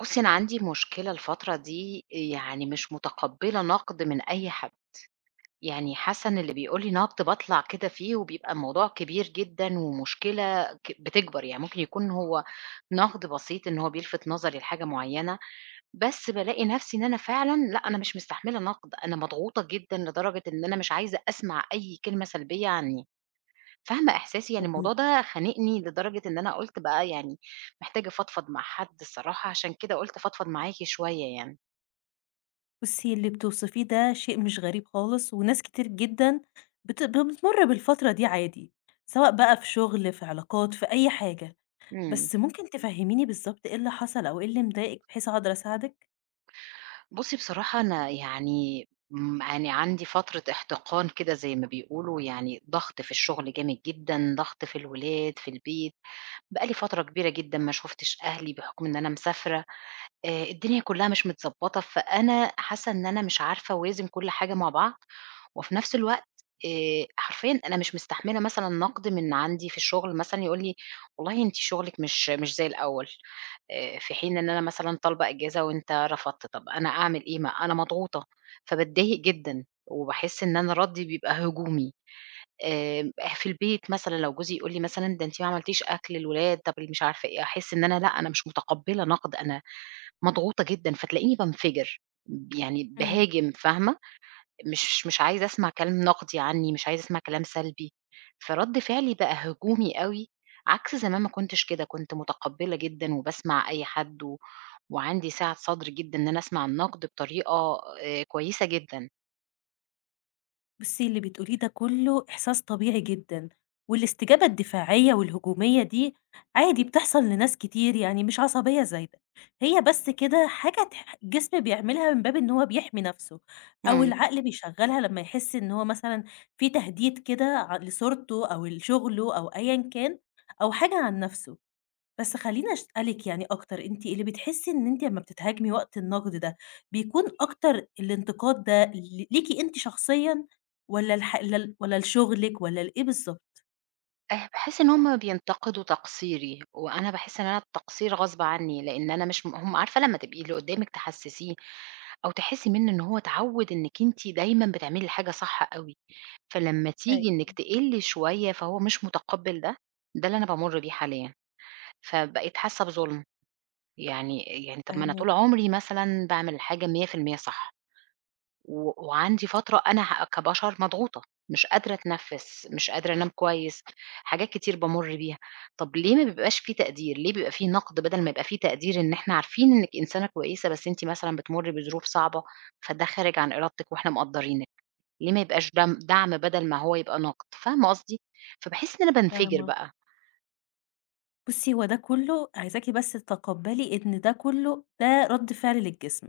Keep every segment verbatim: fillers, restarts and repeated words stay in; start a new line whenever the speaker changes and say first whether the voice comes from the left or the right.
right: بُصّي، أنا عندي مشكلة الفترة دي، يعني مش متقبّلة نقد من أي حد، يعني حاسة إن اللي بيقول لي نقد باطلع كده فيه وبيبقى الموضوع كبير جدًا ومشكلة ك بتكبر، يعني ممكن يكون هو نقد بسيط إن هو بيلفت نظري لحاجة معيّنة، بس بالاقي نَفْسي إن أنا فعلًا لأ، أنا مش مستحملة نقد، أنا مضغوطة جدًا لدرجة إن أنا مش عايزة أسمع أي كلمة سلبية عنّي. فاهمة إحساسي، يعني
left: طب
right: الموضوع ده خانقني لدرجة إن أنا قُلت بقى يعني محتاجة أفضفض مع حد الصراحة، عشان كده قُلت أفضفض معاكِ شوية يعني.
left: بُصّي، اللي بتوصفيه ده شيء مش غريب خالص، وناس كتير جدًا بت بتمُر بالفترة دي عادي، سواء بقى في شغل، في علاقات، في أي حاجة.
right: إمم.
left: بس ممكن تفهّميني بالضبط إيه اللي حصل أو إيه اللي مضايقِك بحيث أقدر أساعدِك؟
right: بُصّي بصراحة أنا يعني م يعني عندي فترة احتقان كده زي ما بيقولوا، يعني ضغط في الشغل جامد جدًا، ضغط في الولاد، في البيت، بقى لي فترة كبيرة جدًا ما شُفتش أهلي بحكم إن أنا مسافرة. آآ الدنيا كلّها مش متضبّطة، فأنا حاسّة إن أنا مش عارفة أوازن كل حاجة مع بعض، وفي نفس الوقت آآ حرفيًا أنا مش مستحملة مثلًا نقد من عندي في الشغل مثلًا يقول لي: "والله أنتِ شغلِك مش مش زي الأول." آآ في حين إن أنا مثلًا طالبة إجازة وأنت رفضت، طَب أنا أعمل إيه؟ ما أنا مضغوطة، فباتضايق جدًا، وباحس إن أنا ردّي بيبقى هجومي. آآ في البيت مثلًا لو جوزي يقول لي مثلًا: "ده أنتِ ما عملتيش أكل الولاد." طَب اللي مش عارفة إيه، أحس إن أنا لأ، أنا مش متقبّلة نقد، أنا مضغوطة جدًا، فتلاقيني بانفجر، ب يعني
left: إمم.
right: باهاجم فاهمة، مش مش عايزة أسمع كلام نقدي عنّي، مش عايزة أسمع كلام سلبي، فرَد فعلي بقى هجومي أوي، عكس زمان ما كنتش كده، كنت متقبّلة جدًا وباسمع أي حد و وعندي سعة صدر جدًا إن أنا أسمع النقد بطريقة آآ كويسة جدًا.
left: بُصّي، اللي بتقوليه ده كُلّه إحساس طبيعي جدًا، والاستجابة الدفاعية والهجومية دي عادي بتحصل لناس كتير، يعني مش عصبية زايدة، هي بس كده حاجة تح الجسم بيعملها من باب إن هو بيحمي نَفْسه، أو إمم.
right: إمم.
left: العقل بيشغّلها لمّا يحس إن هو مثلًا في تهديد كده ع لصورته أو لشغله أو أيًا كان، أو حاجة عن نَفْسه. بس خلّيني أسألِك يعني أكتر، أنتِ اللي بتحسّي إن أنتِ أمّا بتتهاجمي وقت النقد ده، بيكون أكتر الانتقاد ده ل ليكِ أنتِ شخصيًا، والّا الح لل والّا لشغلِك والّا لإيه بالضبط؟
right: آآ باحس إن هُم بينتقدوا تقصيري، وأنا باحس إن أنا التقصير غصب عني، لإن أنا مش م هُم عارفة لمّا تبقي اللي قدّامِك تحسّسيه أو تحسّي منه إن هو اتعوّد إنِّك أنتِ دايمًا بتعملي الحاجة صح أوي، فلمّا تيجي إنِّك
left: أيوه.
right: تقلّي شوية فهو مش متقبّل ده، ده اللي أنا بامُر بيه حاليًا، فبقيت حاسة بظُلم، يعني يعني طَب ما أنا
left: فاهماكِ،
right: طول عمري مثلًا باعمل الحاجة مية في المية صح. و وعندي فترة أنا ه كبشر مضغوطة، مش قادرة أتنفّس، مش قادرة أنام كويس، حاجات كتير بامُر بيها. طَب ليه ما بيبقاش في تقدير، ليه بيبقى في نقد بدل ما يبقى في تقدير إن إحنا عارفين إنِّك إنسانة كويسة، بس أنتِ مثلًا بتمُرّي بظروف صعبة، فده خارج عن إرادتِك وإحنا مقدّرينِك، ليه ما يبقاش دم دعم بدل ما هو يبقى نقد، فاهمة قصدي؟ فباحس إن أنا بانفجر
left: فاهمة.
right: بقى.
left: بُصّي، هو ده كُلّه عايزاكِ بس تتقبّلي إن ده كُلّه ده رَد فعل للجسم،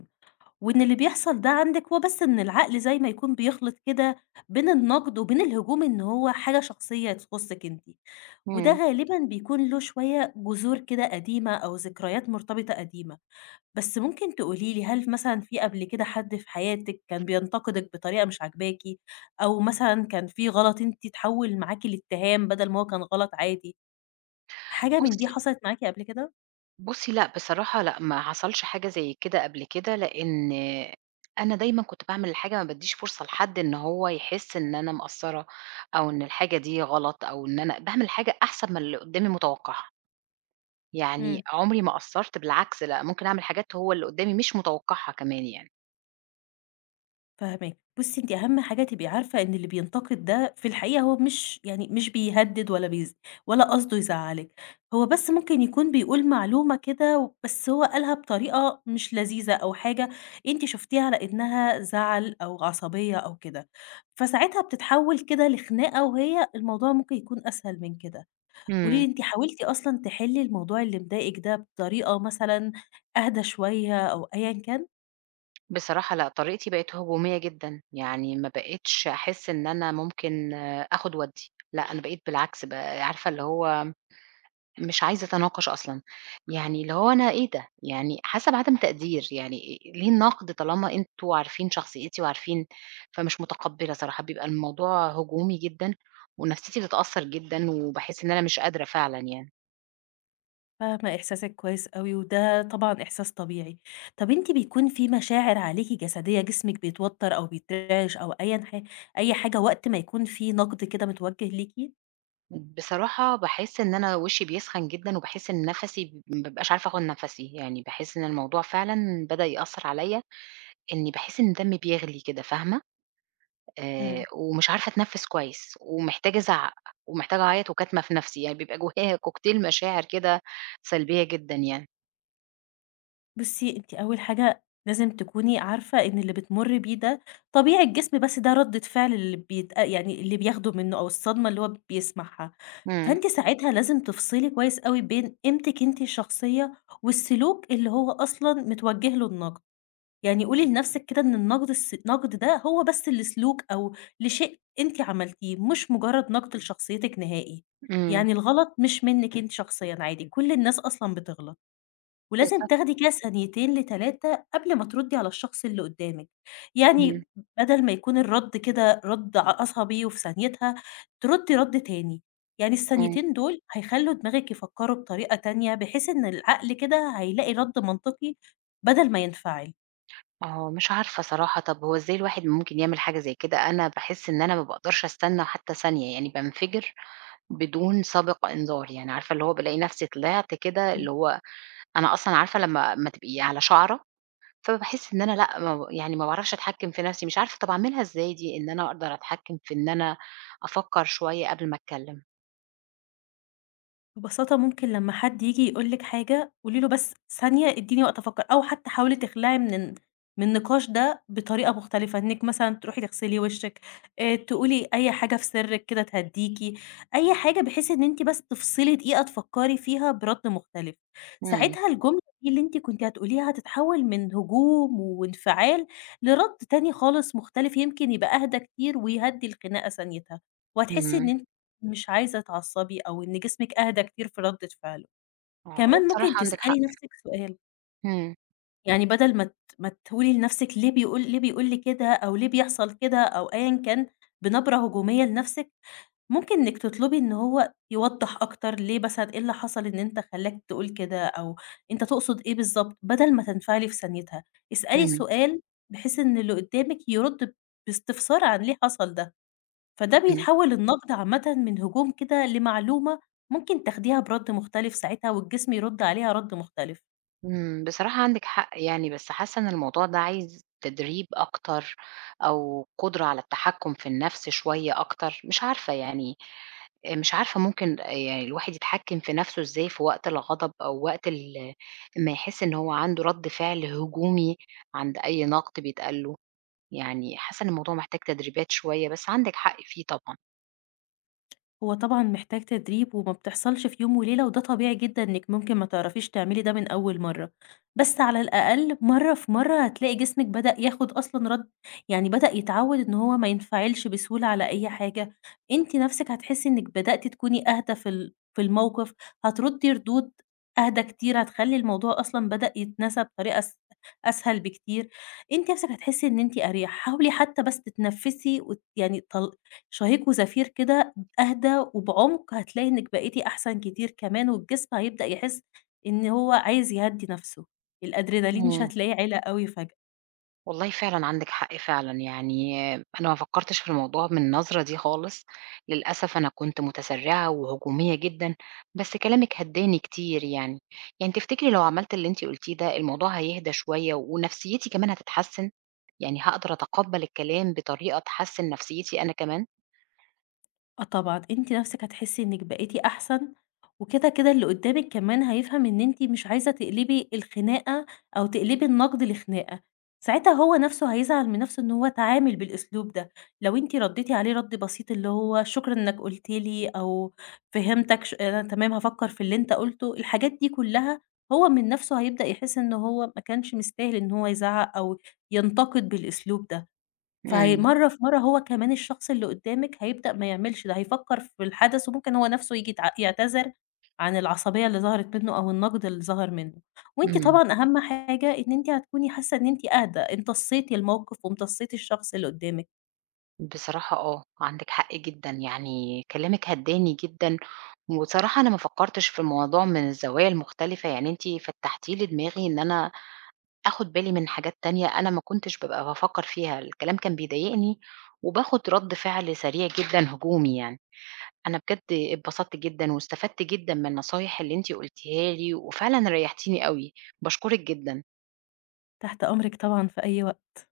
left: وإن اللي بيحصل ده عندِك هو بس إن العقل زي ما يكون بيخلِط كده بين النقد وبين الهجوم، إن هو حاجة شخصية تخُصِّك أنتِ. وده
right: إمم.
left: غالبًا بيكون له شوية جذور كده قديمة أو ذكريات مرتبطة قديمة، بس ممكن تقولي لي، هل مثلًا في قبل كده حد في حياتِك كان بينتقدِك بطريقة مش عاجباكِ، أو مثلًا كان في غلط أنتِ اتحول معاكِ لاتهام بدل ما هو كان غلط عادي؟ حاجة من دي
right: بُصّي
left: حصلت معاكِ قبل كده؟
right: بُصّي لأ، بصراحة لأ، ما حصلش حاجة زي كده قبل كده، لإن أنا دايمًا كنت باعمل الحاجة ما بادّيش فرصة لحد إن هو يحس إن أنا مقصّرة أو إن الحاجة دي غلط أو إن أنا باعمل حاجة أحسن من اللي قُدّامي متوقّعها،
left: إمم.
right: يعني عمري ما قصّرت بالعكس لأ، ممكن أعمل حاجات هو اللي قُدّامي مش متوقّعها كمان يعني.
left: فاهماكِ. بُصّي، أنتِ أهم حاجة تبقي عارفة إن اللي بينتقد ده في الحقيقة هو مش يعني مش بيهدِّد ولا بيز ولا قصده يزعّلِك، هو بس ممكن يكون بيقول معلومة كده، بس هو قالها بطريقة مش لذيذة، أو حاجة أنتِ شُفتيها على إنها زَعَل أو عصبية أو كده، فساعتها بتتحوِّل كده لخناقة، وهي الموضوع ممكن يكون أسهل من كده. قولي لي،
right: إمم.
left: أنتِ حاولتِ أصلًا تحلّي الموضوع اللي مضايقِك ده بطريقة مثلًا أهدى شوية أو أيًا كان؟
right: بصراحة لأ، طريقتي بقت هجومية جدًا، يعني ما بقيتش أحس إن أنا ممكن آخُد وأدّي، لأ، أنا بقيت بالعكس ب عارفة اللي هو مش عايزة أتناقش أصلًا، يعني اللي هو أنا إيه ده! يعني حاسة بعدم تقدير، يعني إيه- ليه النقد طالما أنتم عارفين شخصيتي وعارفين فمش متقبلة صراحة، بيبقى الموضوع هجومي جدًا ونفسيتي بتتأثر جدًا وباحس إن أنا مش قادرة فعلًا يعني.
left: فاهمة إحساسِك كويس أوي، وده طبعًا إحساس طبيعي. طَب أنتِ بيكون في مشاعر عليكِ جسدية؟ جسمِك بيتوتر أو بيترعش أو أيًا ح أي حاجة وقت ما يكون في نقد كده متوجه ليكِ؟
right: بصراحة باحس إن أنا وشي بيسخن جدًا وباحس إن نَفَسي ما بابقاش عارفة آخد نَفَسي، يعني باحس إن الموضوع فعلًا بدأ يأثر عليَّ، إني باحس إن دمي بيغلي كده، فاهمة؟ آآ
left: إمم.
right: ومش عارفة أتنفّس كويس، ومحتاجة أزعّق، ومحتاجة أعيّط وكاتمة في نَفْسي، يعني بيبقى جوايا كوكتيل مشاعر كده سلبية جدًا يعني.
left: بُصّي، أنتِ أول حاجة لازم تكوني عارفة إن اللي بتمُرّي بيه ده طبيعي الجسم، بس ده ردة فعل اللي بيت يعني اللي بياخده منه أو الصدمة اللي هو بيسمعها.
right: إمم.
left: فأنتِ ساعتها لازم تفصلي كويس أوي بين قيمتِك أنتِ الشخصية والسلوك اللي هو أصلًا متوجه له النقد. يعني قولي لنفسِك كده إن النقد الس النقد ده هو بس لسلوك أو لشيء أنتِ عملتيه، مش مجرد نقد لشخصيتِك نهائي.
right: إمم.
left: يعني الغلط مش منِّك أنتِ شخصيًا عادي، كل الناس أصلًا بتغلط، ولازم
right: بالضبط.
left: تاخدي كده ثانيتين لثلاثة قبل ما تردي على الشخص اللي قدامِك.
right: إمم.
left: يعني بدل ما يكون الرد كده رد ع عصبي وفي ثانيتها، تردي رد تاني. يعني
right: إمم.
left: الثانيتين دول هيخلّوا دماغِك يفكّروا بطريقة تانية، بحيث إن العقل كده هيلاقي رد منطقي بدل ما ينفعل.
right: آه، مش عارفة صراحة، طَب هو إزاي الواحد ممكن يعمل حاجة زي كده؟ أنا باحس إن أنا ما باقدرش أستنى حتى ثانية، يعني بانفجر بدون سابق إنذار، يعني عارفة اللي هو بالاقي نَفْسي طلعت كده اللي هو أنا أصلًا عارفة لمّا أمّا تبقي على شَعرة فباحس إن أنا لأ، ما ب يعني ما باعرفش أتحكّم في نَفْسي، مش عارفة طَب أعملها إزاي دي إن أنا أقدر أتحكّم في إن أنا أفكّر شوية قبل ما أتكلّم؟
left: ببساطة ممكن لمّا حد ييجي يقول لِك حاجة، قولي له بس ثانية ادّيني وقت أفكّر، أو حتى حاولي تخلعي من ال من النقاش ده بطريقة مختلفة، إنِّك مثلًا تروحي تغسلي وشِّك، آآ تقولي أي حاجة في سرِّك كده تهدّيكِ، أي حاجة بحيث إن أنتِ بس تفصلي دقيقة تفكّري فيها برَد مختلف.
right: إمم.
left: ساعتها الجملة دي اللي أنتِ كنتِ هتقوليها هتتحوّل من هجوم وانفعال لرَد تاني خالص مختلف، يمكن يبقى أهدى كتير ويهدّي الخناقة ثانيتها، وهتحسّي
right: إمم.
left: إن مش عايزة تعصّبي أو إن جسمِك أهدى كتير في ردة فعله.
right: آه، هو
left: كمان ممكن
right: بصراحة عندِك
left: تسألي
right: حق.
left: نَفْسِك سؤال،
right: إمم.
left: يعني بدل ما ت ما تقولي لنَفْسِك ليه بيقول ليه بيقول لي كده، أو ليه بيحصل كده أو أيًا كان، بنبرة هجومية لنَفْسِك، ممكن إنِّك تطلبي إن هو يوضّح أكتر، ليه مثلًا، إيه اللي حصل إن أنت خلّاك تقول كده، أو أنت تقصد إيه بالضبط، بدل ما تنفعلي في ثانيتها. اسألي
right: إمم.
left: سؤال بحيث إن اللي قُدّامِك يرُد باستفسار عن ليه حصل ده. فده
right: إمم.
left: بيتحول النقد عامةً من هجوم كده لمعلومة ممكن تاخديها برَد مختلف ساعتها، والجسم يرُد عليها رَد مختلف.
right: إمم. بصراحة عندِك حق يعني، بس حاسّة إن الموضوع ده عايز تدريب أكتر أو قدرة على التحكّم في النَفْس شوية أكتر، مش عارفة يعني آآ مش عارفة ممكن يعني الواحد يتحكّم في نَفْسه إزاي في وقت الغضب أو وقت ال أمّا يحس إن هو عنده رَد فعل هجومي عند أي نقد بيتقال له، يعني حاسّة إن الموضوع محتاج تدريبات شوية، بس عندِك حق فيه طبعًا.
left: هو طبعًا محتاج تدريب وما بتحصلش في يوم وليلة، وده طبيعي جدًا إنِّك ممكن ما تعرفيش تعملي ده من أول مرّة، بس على الأقل مرّة في مرّة هتلاقي جسمِك بدأ ياخد أصلًا رد يعني بدأ يتعوّد إن هو ما ينفعلش بسهولة على أي حاجة، أنتِ نَفْسِك هتحسّي إنِّك بدأتِ تكوني أهدى في ال في الموقف، هتردّي ردود أهدى كتير، هتخلّي الموضوع أصلًا بدأ يتنسى بطريقة أس أسهل بكتير، أنتِ نَفْسِك هتحسّي إن أنتِ أريح، حاولي حتى بس تتنفّسي وت يعني طل شهيق وزفير كده أهدى وبعُمق، هتلاقي إنِّك بقيتِ أحسن كتير كمان، والجسم هيبدأ يحس إن هو عايز يهدّي نَفْسه، الأدرينالين مش
right: إمم.
left: هتلاقيه عِلَى أوي فجأة.
right: والله فعلًا عندِك حق فعلًا، يعني أنا ما فكّرتش في الموضوع من النظرة دي خالص، للأسف أنا كنت متسرّعة وهجومية جدًا، بس كلامِك هدّاني كتير يعني. يعني تفتكري لو عملت اللي أنتِ قُلتيه ده الموضوع هيهدى شوية ونفسيتي كمان هتتحسّن؟ يعني هاقدر أتقبّل الكلام بطريقة تحسّن نفسيتي أنا كمان؟
left: آه طبعًا، أنتِ نَفْسِك هتحسّي إنِّك بقيتِ أحسن، وكده، كده اللي قدّامِك كمان هيفهم إن أنتِ مش عايزة تقلبي الخناقة أو تقلبي النقد لخناقة، ساعتها هو نَفْسه هيزعل من نَفْسه إن هو اتعامل بالأسلوب ده، لو أنتِ ردّيتِ عليه رَد بسيط، اللي هو شكرًا إنّك قُلت لي، أو فهمتك ش أنا تمام هافكّر في اللي أنت قُلته، الحاجات دي كُلّها، هو من نَفْسه هيبدأ يحس إن هو ما كانش مستاهل إن هو يزعّق أو ينتقد بالأسلوب ده. فهي
right: إمم.
left: مرّة في مرّة هو كمان الشخص اللي قدّامِك هيبدأ ما يعملش ده، هيفكّر في الحدث وممكن هو نَفْسه ييجي يتع يعتذر عن العصبية اللي ظهرت منّه أو النَقْد اللي ظهر منّه، وأنتِ
right: إمم.
left: طبعًا أهم حاجة إن أنتِ هتكوني حاسّة إن أنتِ أهدى، امتصّيتِ الموقِف وامتصّيتِ الشخص اللي قدّامِك.
right: بصراحة آه، عندِك حق جدًا، يعني كلامِك هدّاني جدًا، وبصراحة أنا ما فكّرتش في الموضوع من الزوايا المختلفة، يعني أنتِ فتّحتِ لي دماغي إن أنا آخُد بالي من حاجات تانية أنا ما كنتش بابقى بافكّر فيها، الكلام كان بيضايقني وباخُد رَد فعل سريع جدًا هجومي يعني. أنا بجد اتبسطت جدًا واستفدت جدًا من النصايح اللي أنتِ قُلتيها لي وفعلًا ريّحتيني أوي، باشكرِك جدًا.
left: تحت أمرِك طبعًا في أي وقت.